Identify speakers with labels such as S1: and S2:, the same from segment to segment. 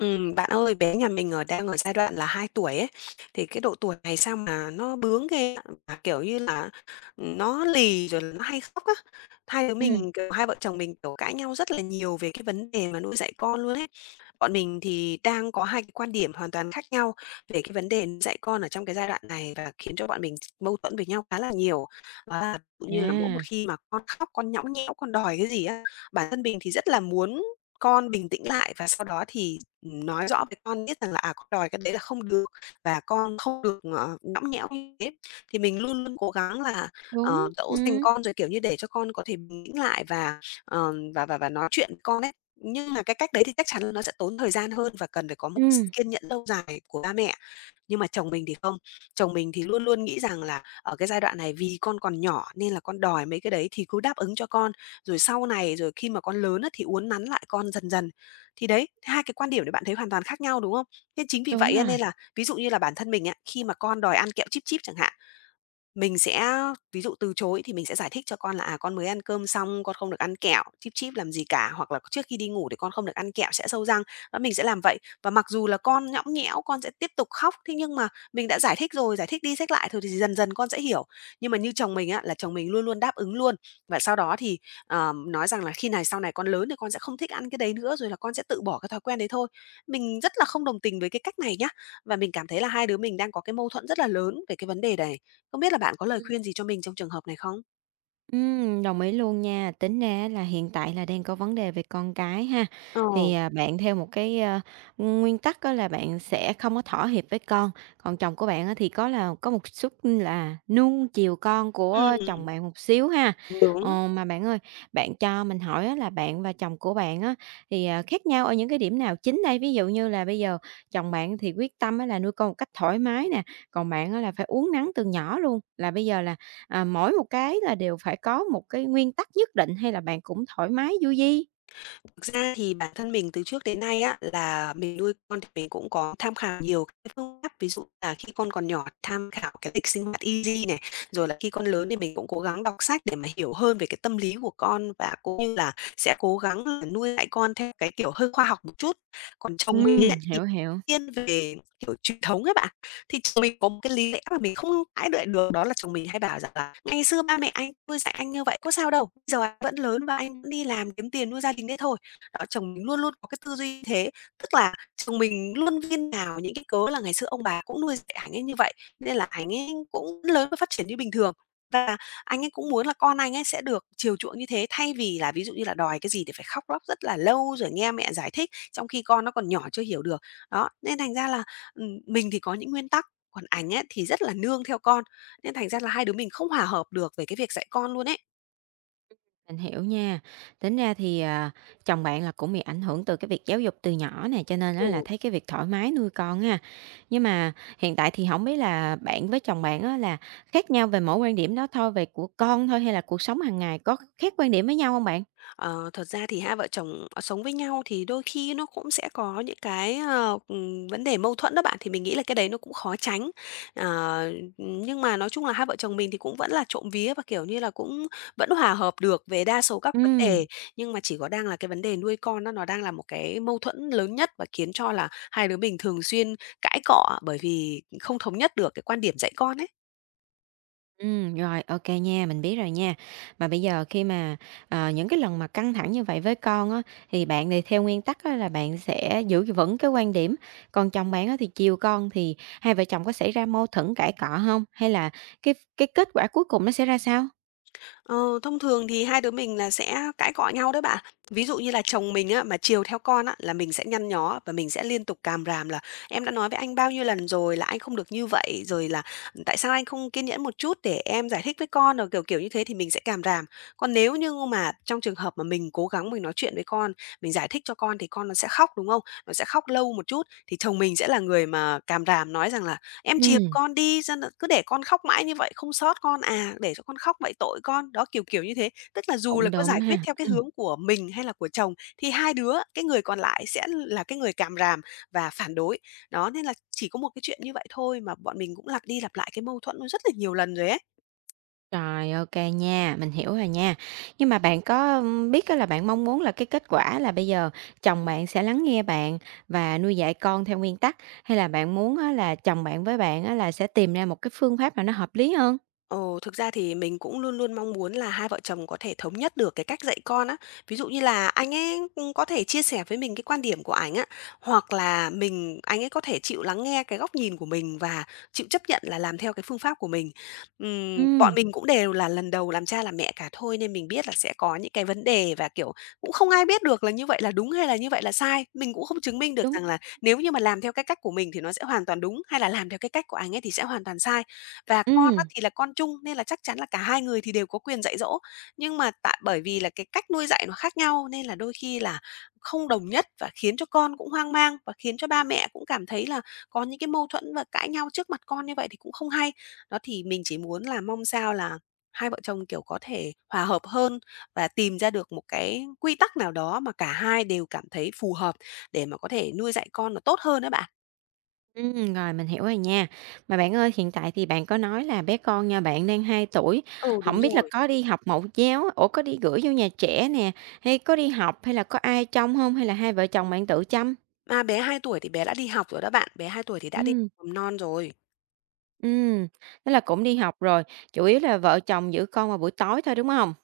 S1: Bạn ơi, bé nhà mình đang ở giai đoạn là 2 tuổi ấy, thì cái độ tuổi này sao mà nó bướng ghê ạ, mà, kiểu như là, nó lì rồi là nó hay khóc á. Hai đứa
S2: Ừm,
S1: mình, kiểu, hai vợ chồng mình, kiểu, cãi nhau rất là nhiều về cái vấn đề mà nuôi dạy con luôn ấy. Bọn mình thì đang có hai cái quan điểm hoàn toàn khác nhau về cái vấn đề nuôi dạy con ở trong cái giai đoạn này và khiến cho bọn mình mâu thuẫn với nhau khá là nhiều. Đó là ví dụ như là mỗi một
S2: à,
S1: khi mà con khóc, con nhõng nhẽo, con đòi cái gì á, bản thân mình thì rất là muốn con bình tĩnh lại và sau đó thì nói rõ với con biết rằng là, à, con đòi cái đấy là không được và con không được, nhõng nhẽo như thế. Thì mình luôn luôn cố gắng là,
S2: đúng,
S1: dỗ dành
S2: ừm,
S1: con rồi, kiểu như, để cho con có thể bình tĩnh lại và, ờ, và nói chuyện với con ấy. Nhưng mà cái cách đấy thì chắc chắn là nó sẽ tốn thời gian hơn và cần phải có một sự
S2: ừm,
S1: kiên nhẫn lâu dài của ba mẹ. Nhưng mà chồng mình thì không, chồng mình thì luôn luôn nghĩ rằng là ở cái giai đoạn này vì con còn nhỏ nên là con đòi mấy cái đấy thì cứ đáp ứng cho con, rồi sau này, rồi khi mà con lớn á thì uốn nắn lại con dần dần. Thì đấy, hai cái quan điểm để bạn thấy hoàn toàn khác nhau, đúng không? Nên chính vì
S2: đúng
S1: vậy á
S2: rồi.
S1: nên là ví dụ như là bản thân mình á, khi mà con đòi ăn kẹo Chip Chip chẳng hạn mình sẽ ví dụ từ chối thì mình sẽ giải thích cho con là, à, "Con mới ăn cơm xong, con không được ăn kẹo, chip chip làm gì cả, hoặc là trước khi đi ngủ thì con không được ăn kẹo, sẽ sâu răng." Đó, mình sẽ làm vậy. Và mặc dù là con nhõng nhẽo, con sẽ tiếp tục khóc, thế nhưng mà mình đã giải thích rồi, giải thích đi sách lại thôi thì dần dần con sẽ hiểu. Nhưng mà như chồng mình á, là chồng mình luôn luôn đáp ứng luôn, và sau đó thì, nói rằng là "Khi này sau này con lớn thì con sẽ không thích ăn cái đấy nữa, rồi là con sẽ tự bỏ cái thói quen đấy thôi." Mình rất là không đồng tình với cái cách này nhá. Và mình cảm thấy là hai đứa mình đang có cái mâu thuẫn rất là lớn về cái vấn đề này. Không biết là bạn có lời khuyên gì cho mình trong trường hợp này không?
S2: Đồng ý luôn nha. Tính ra là hiện tại là đang có vấn đề về con cái ha.
S1: Ờ,
S2: Bạn theo một cái, nguyên tắc đó là bạn sẽ không có thỏa hiệp với con, còn chồng của bạn á thì có là có một chút là nuông chiều con của
S1: ừm,
S2: chồng bạn một xíu ha.
S1: đúng.
S2: Mà bạn ơi, bạn cho mình hỏi á là bạn và chồng của bạn á khác nhau ở những cái điểm nào chính đây? Ví dụ như là bây giờ chồng bạn thì quyết tâm á là nuôi con một cách thoải mái nè, còn bạn á là phải uốn nắn từ nhỏ luôn, là bây giờ là À, mỗi một cái là đều phải có một cái nguyên tắc nhất định hay là bạn cũng thoải mái du di?
S1: Thực ra thì bản thân mình từ trước đến nay á, là mình nuôi con thì mình cũng có tham khảo nhiều cái phương pháp, ví dụ là khi con còn nhỏ tham khảo cái lịch sinh hoạt easy này, rồi là khi con lớn thì mình cũng cố gắng đọc sách để mà hiểu hơn về cái tâm lý của con và cũng như là sẽ cố gắng là nuôi dạy con theo cái kiểu hơi khoa học một chút. Còn chồng mình ấy thì
S2: Hiểu.
S1: thiên về, kiểu, truyền thống ấy bạn, thì chồng mình có một cái lý lẽ mà mình không cãi lại được, đó là chồng mình hay bảo rằng là "Ngày xưa ba mẹ anh nuôi dạy anh như vậy có sao đâu, bây giờ anh vẫn lớn và anh vẫn đi làm kiếm tiền nuôi gia đình đấy thôi." Đó, chồng mình luôn luôn có cái tư duy như thế, tức là chồng mình luôn viên vào những cái cớ là ngày xưa ông bà cũng nuôi dạy ảnh ấy như vậy, nên là ảnh ấy cũng lớn và phát triển như bình thường. Và anh ấy cũng muốn là con anh ấy sẽ được chiều chuộng như thế, thay vì là ví dụ như là đòi cái gì thì phải khóc lóc rất là lâu rồi nghe mẹ giải thích, trong khi con nó còn nhỏ chưa hiểu được. Đó, nên thành ra là, mình thì có những nguyên tắc, còn ảnh ấy thì rất là nương theo con, nên thành ra là hai đứa mình không hòa hợp được về cái việc dạy con luôn ấy.
S2: Mình hiểu nha. Tính ra thì, chồng bạn là cũng bị ảnh hưởng từ cái việc giáo dục từ nhỏ nè, cho nên á là
S1: Ừ.
S2: thấy cái việc thoải mái nuôi con ha. Nhưng mà hiện tại thì không biết là bạn với chồng bạn á là khác nhau về mỗi quan điểm đó thôi, về của con thôi hay là cuộc sống hàng ngày có khác quan điểm với nhau không bạn?
S1: Ờ, thật ra thì hai vợ chồng, sống với nhau thì đôi khi nó cũng sẽ có những cái, vấn đề mâu thuẫn đó bạn, thì mình nghĩ là cái đấy nó cũng khó tránh. Ờ, nhưng mà nói chung là hai vợ chồng mình thì cũng vẫn là trộm vía và, kiểu như là, cũng vẫn hòa hợp được về đa số các vấn đề,
S2: Ừm.
S1: nhưng mà chỉ có đang là cái vấn đề nuôi con đó, nó đang là một cái mâu thuẫn lớn nhất và khiến cho là hai đứa mình thường xuyên cãi cọ bởi vì không thống nhất được cái quan điểm dạy con ấy.
S2: Rồi, ok nha, mình biết rồi nha. Mà bây giờ khi mà những cái lần mà căng thẳng như vậy với con á, thì bạn thì theo nguyên tắc á là bạn sẽ giữ vững cái quan điểm, còn chồng bạn á thì chiều con, thì hai vợ chồng có xảy ra mâu thuẫn cãi cọ không? Hay là cái kết quả cuối cùng nó sẽ ra sao?
S1: Ờ, thông thường thì hai đứa mình là sẽ cãi cọ nhau đấy bạn. Ví dụ như là chồng mình á, mà chiều theo con á, là mình sẽ nhăn nhó và mình sẽ liên tục càm ràm là em đã nói với anh bao nhiêu lần rồi là anh không được như vậy, rồi là tại sao anh không kiên nhẫn một chút để em giải thích với con, rồi kiểu kiểu như thế thì mình sẽ càm ràm. Còn nếu như mà trong trường hợp mà mình cố gắng mình nói chuyện với con, mình giải thích cho con thì con nó sẽ khóc đúng không? Nó sẽ khóc lâu một chút thì chồng mình sẽ là người mà càm ràm nói rằng là "Em chiều
S2: Ừm,
S1: con đi, ra là cứ để con khóc mãi như vậy, không xót con à, để cho con khóc vậy tội con." Đó, kiểu, kiểu như thế. Tức là dù là
S2: cũng
S1: có giải
S2: đúng
S1: quyết
S2: ha,
S1: theo cái
S2: ừm.
S1: hướng của mình hay là của chồng thì hai đứa, cái người còn lại sẽ là cái người càm ràm và phản đối. Đó, nên là chỉ có một cái chuyện như vậy thôi mà bọn mình cũng lặp đi lặp lại cái mâu thuẫn nó rất là nhiều lần rồi ấy.
S2: Rồi, ok nha, mình hiểu rồi nha. Nhưng mà bạn có, biết á là bạn mong muốn là cái kết quả là bây giờ chồng bạn sẽ lắng nghe bạn và nuôi dạy con theo nguyên tắc, hay là bạn muốn á là chồng bạn với bạn á là sẽ tìm ra một cái phương pháp nào nó hợp lý hơn?
S1: Ồ, thực ra thì mình cũng luôn luôn mong muốn là hai vợ chồng có thể thống nhất được cái cách dạy con á. Ví dụ như là anh ấy cũng có thể chia sẻ với mình cái quan điểm của anh á, hoặc là mình anh ấy có thể chịu lắng nghe cái góc nhìn của mình và chịu chấp nhận là làm theo cái phương pháp của mình. Bọn
S2: Ừm,
S1: mình cũng đều là lần đầu làm cha làm mẹ cả thôi nên mình biết là sẽ có những cái vấn đề và, kiểu, cũng không ai biết được là như vậy là đúng hay là như vậy là sai. Mình cũng không chứng minh được
S2: đúng.
S1: rằng là nếu như mà làm theo cái cách của mình thì nó sẽ hoàn toàn đúng, hay là làm theo cái cách của anh ấy thì sẽ hoàn toàn sai. Và con á
S2: Ừm,
S1: thì là con chung nên là chắc chắn là cả hai người thì đều có quyền dạy dỗ, nhưng mà tại bởi vì là cái cách nuôi dạy nó khác nhau nên là đôi khi là không đồng nhất và khiến cho con cũng hoang mang và khiến cho ba mẹ cũng cảm thấy là có những cái mâu thuẫn và cãi nhau trước mặt con như vậy thì cũng không hay. Đó, thì mình chỉ muốn là mong sao là hai vợ chồng, kiểu, có thể hòa hợp hơn và tìm ra được một cái quy tắc nào đó mà cả hai đều cảm thấy phù hợp để mà có thể nuôi dạy con nó tốt hơn á bạn.
S2: ừm, rồi mình hiểu rồi nha. Mà bạn ơi, hiện tại thì bạn có nói là bé con nhà bạn đang 2 tuổi,
S1: Ừ, đúng
S2: không biết là
S1: rồi.
S2: có đi học mẫu giáo ủa, có đi gửi vô nhà trẻ nè, hay có đi học hay là có ai trông không hay là hai vợ chồng bạn tự chăm?
S1: À, bé 2 tuổi thì bé đã đi học rồi đó bạn, bé 2 tuổi thì đã đi
S2: Ừm.
S1: học mầm non rồi.
S2: Ừm, thế là cũng đi học rồi, chủ yếu là vợ chồng giữ con vào buổi tối thôi, đúng không?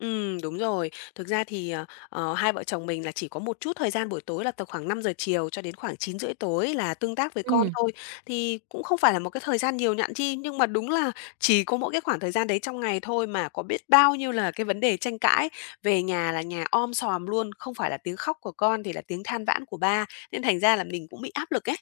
S1: Ừ, đúng rồi. Thực ra thì, hai vợ chồng mình là chỉ có một chút thời gian buổi tối là từ khoảng 5 giờ chiều cho đến khoảng 9 rưỡi tối là tương tác với con
S2: Ừ.
S1: thôi. Thì cũng không phải là một cái thời gian nhiều nhặn chi, nhưng mà đúng là chỉ có mỗi cái khoảng thời gian đấy trong ngày thôi mà có biết bao nhiêu là cái vấn đề tranh cãi. Về nhà là nhà om sòm luôn, không phải là tiếng khóc của con thì là tiếng than vãn của ba, nên thành ra là mình cũng bị áp lực ấy.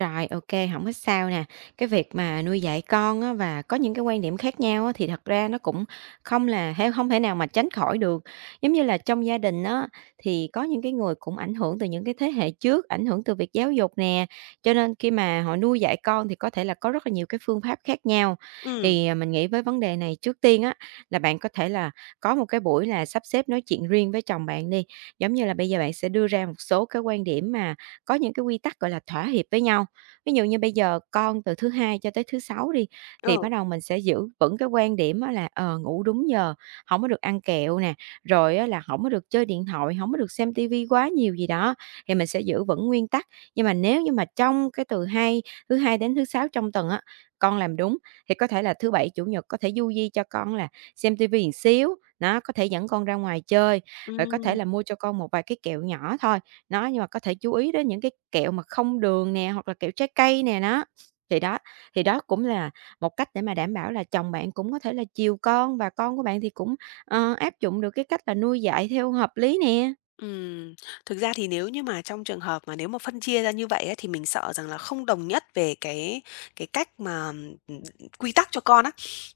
S2: Rồi, ok, không có sao nè. Cái việc mà nuôi dạy con á và có những cái quan điểm khác nhau á thì thật ra nó cũng không là hê hông thể nào mà tránh khỏi được. Giống như là trong gia đình á, thì có những cái người cũng ảnh hưởng từ những cái thế hệ trước, ảnh hưởng từ việc giáo dục nè, cho nên khi mà họ nuôi dạy con thì có thể là có rất là nhiều cái phương pháp khác nhau.
S1: Ừ.
S2: Thì mình nghĩ với vấn đề này trước tiên á, là bạn có thể là có một cái buổi là sắp xếp nói chuyện riêng với chồng bạn đi, giống như là bây giờ bạn sẽ đưa ra một số cái quan điểm mà có những cái quy tắc, gọi là, thỏa hiệp với nhau. Ví dụ như bây giờ con từ thứ Hai cho tới thứ Sáu đi, thì
S1: ờ,
S2: bắt đầu mình sẽ giữ vững cái quan điểm á là, ờ, ngủ đúng giờ, không có được ăn kẹo nè, rồi á là không có được chơi điện thoại, không có được xem tivi quá nhiều gì đó, thì mình sẽ giữ vững nguyên tắc. Nhưng mà nếu như mà trong cái từ thứ Hai đến thứ Sáu trong tuần á, con làm đúng, thì có thể là thứ Bảy, Chủ nhật có thể du di cho con là xem tivi vi xíu, nó có thể dẫn con ra ngoài chơi, rồi có thể
S1: ừm.
S2: là mua cho con một vài cái kẹo nhỏ thôi nó nhưng mà có thể chú ý đến những cái kẹo mà không đường nè, hoặc là kẹo trái cây nè, đó. Thì đó, thì đó cũng là một cách để mà đảm bảo là chồng bạn cũng có thể là chiều con và con của bạn thì cũng, áp dụng được cái cách là nuôi dạy theo hợp lý nè.
S1: Ừm, thực ra thì nếu như mà trong trường hợp mà nếu mà phân chia ra như vậy ấy, thì mình sợ rằng là không đồng nhất về cái cách mà, ừm, quy tắc cho con á,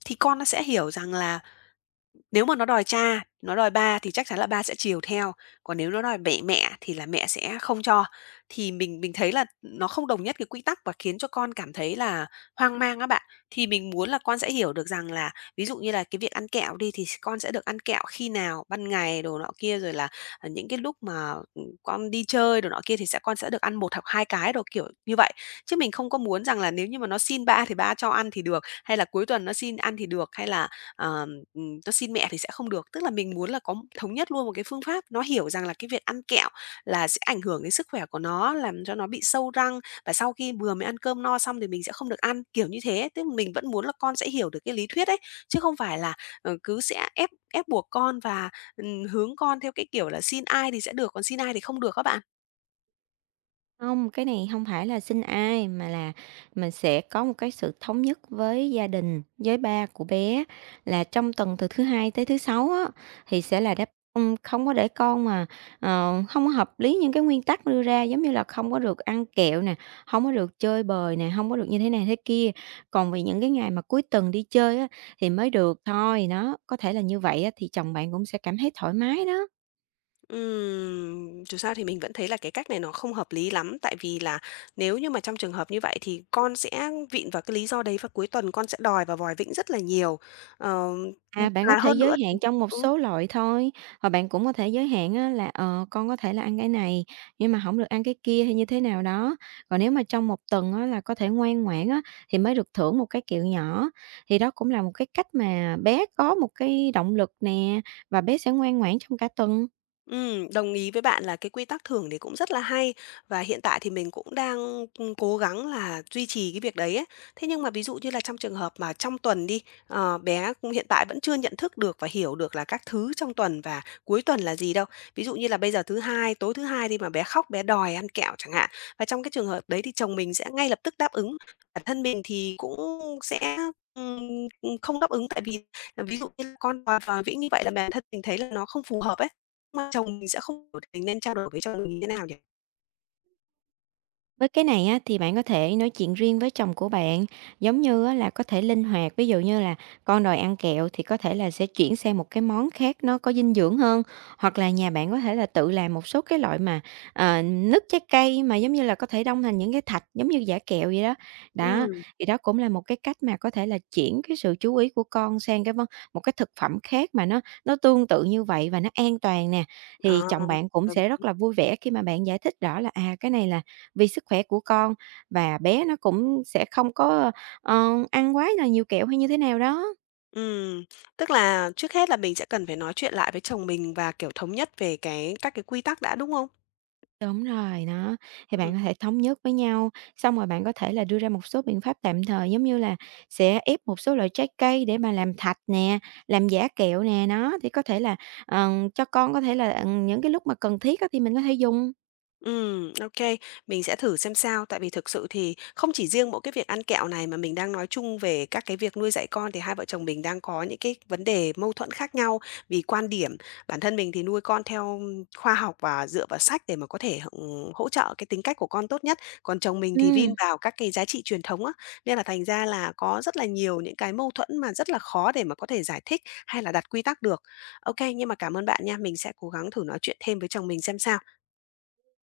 S1: thì con nó sẽ hiểu rằng là nếu mà nó đòi cha, nó đòi ba thì chắc chắn là ba sẽ chiều theo, còn nếu nó đòi mẹ mẹ thì là mẹ sẽ không cho. Thì mình thấy là nó không đồng nhất cái quy tắc và khiến cho con cảm thấy là hoang mang á bạn. Thì mình muốn là con sẽ hiểu được rằng là ví dụ như là cái việc ăn kẹo đi thì con sẽ được ăn kẹo khi nào, ban ngày đồ nọ kia, rồi là, những cái lúc mà, con đi chơi đồ nọ kia thì sẽ con sẽ được ăn một hoặc 2 cái đồ, kiểu như vậy. Chứ mình không có muốn rằng là nếu như mà nó xin ba thì ba cho ăn thì được, hay là cuối tuần nó xin ăn thì được, hay là, ờ, tôi xin mẹ thì sẽ không được. Tức là mình muốn là có thống nhất luôn một cái phương pháp, nó hiểu rằng là cái việc ăn kẹo là sẽ ảnh hưởng đến sức khỏe của nó, làm cho nó bị sâu răng và sau khi vừa mới ăn cơm no xong thì mình sẽ không được ăn, kiểu như thế. Tức là mình vẫn muốn là con sẽ hiểu được cái lý thuyết ấy, chứ không phải là, cứ sẽ ép ép buộc con và, hướng con theo cái kiểu là xin ai thì sẽ được, còn xin ai thì không được á bạn.
S2: Không cái này không phải là xin ai, mà là mình sẽ có một cái sự thống nhất với gia đình, với ba của bé là trong tuần từ thứ Hai tới thứ Sáu á, thì sẽ là đáp ưm, không có để con mà, ờ, hông có hợp lý những cái nguyên tắc đưa ra, giống như là không có được ăn kẹo nè, không có được chơi bời nè, không có được như thế này thế kia. Còn về những cái ngày mà cuối tuần đi chơi á, thì mới được thôi, nó có thể là như vậy á, thì chồng bạn cũng sẽ cảm thấy thoải mái đó.
S1: Dù sao thì mình vẫn thấy là cái cách này nó không hợp lý lắm, tại vì là nếu như mà trong trường hợp như vậy thì con sẽ vịn vào cái lý do đấy và cuối tuần con sẽ đòi và vòi vĩnh rất là nhiều. Ờ,
S2: À, bạn có
S1: và
S2: thể
S1: hơn nữa
S2: giới
S1: thì
S2: hạn trong một
S1: ừ.
S2: số loại thôi, hoặc bạn cũng có thể giới hạn á là, con có thể là ăn cái này, nhưng mà không được ăn cái kia hay như thế nào đó. Còn nếu mà trong một tuần á là có thể ngoan ngoãn á, thì mới được thưởng một cái kẹo nhỏ. Thì đó cũng là một cái cách mà bé có một cái động lực nè, và bé sẽ ngoan ngoãn trong cả tuần.
S1: Đồng ý với bạn là cái quy tắc thưởng đấy cũng rất là hay và hiện tại thì mình cũng đang cố gắng là duy trì cái việc đấy ấy. Thế nhưng mà ví dụ như là trong trường hợp mà trong tuần đi, bé cũng hiện tại vẫn chưa nhận thức được và hiểu được là các thứ trong tuần và cuối tuần là gì đâu. Ví dụ như là bây giờ thứ Hai, tối thứ Hai đi mà bé khóc, bé đòi ăn kẹo chẳng hạn, và trong cái trường hợp đấy thì chồng mình sẽ ngay lập tức đáp ứng. Bản thân mình thì cũng sẽ, ừm, không đáp ứng tại vì, ví dụ như là con đòi vòi vĩnh như vậy là bản thân mình thấy là nó không phù hợp ấy mà chồng mình sẽ không hiểu thì mình nên trao đổi với chồng mình như thế nào nhỉ?
S2: Với cái này á, thì bạn có thể nói chuyện riêng với chồng của bạn, giống như á, là có thể linh hoạt, ví dụ như là con đòi ăn kẹo thì có thể là sẽ chuyển sang một cái món khác nó có dinh dưỡng hơn, hoặc là nhà bạn có thể là tự làm một số cái loại mà, nước trái cây mà giống như là có thể đông thành những cái thạch giống như giả kẹo vậy đó. Đó,
S1: Ừm,
S2: thì đó cũng là một cái cách mà có thể là chuyển cái sự chú ý của con sang cái món một cái thực phẩm khác mà nó tương tự như vậy và nó an toàn nè, thì
S1: ờ,
S2: chồng bạn cũng
S1: đúng,
S2: sẽ rất là vui vẻ khi mà bạn giải thích rõ là, à, cái này là vì sức khỏe của con và bé nó cũng sẽ không có, ăn quá là nhiều kẹo hay như thế nào đó.
S1: ừm. Tức là trước hết là mình sẽ cần phải nói chuyện lại với chồng mình và, kiểu, thống nhất về các cái quy tắc đã, đúng không?
S2: Đúng rồi, đó, thì
S1: Ừm.
S2: bạn có thể thống nhất với nhau, xong rồi bạn có thể là đưa ra một số biện pháp tạm thời, giống như là sẽ ép một số loại trái cây để mà làm thạch nè, làm giả kẹo nè, nó, thì có thể là, cho con có thể là, những cái lúc mà cần thiết á thì mình có thể dùng.
S1: Ừ, OK, mình sẽ thử xem sao. Tại vì thực sự thì không chỉ riêng mỗi cái việc ăn kẹo này mà mình đang nói chung về các cái việc nuôi dạy con thì hai vợ chồng mình đang có những cái vấn đề mâu thuẫn khác nhau vì quan điểm. Bản thân mình thì nuôi con theo khoa học và dựa vào sách để mà có thể, hỗ trợ cái tính cách của con tốt nhất, còn chồng mình thì vin
S2: Ừm.
S1: vào các cái giá trị truyền thống á, nên là thành ra là có rất là nhiều những cái mâu thuẫn mà rất là khó để mà có thể giải thích hay là đặt quy tắc được. OK, nhưng mà cảm ơn bạn nha, mình sẽ cố gắng thử nói chuyện thêm với chồng mình xem sao.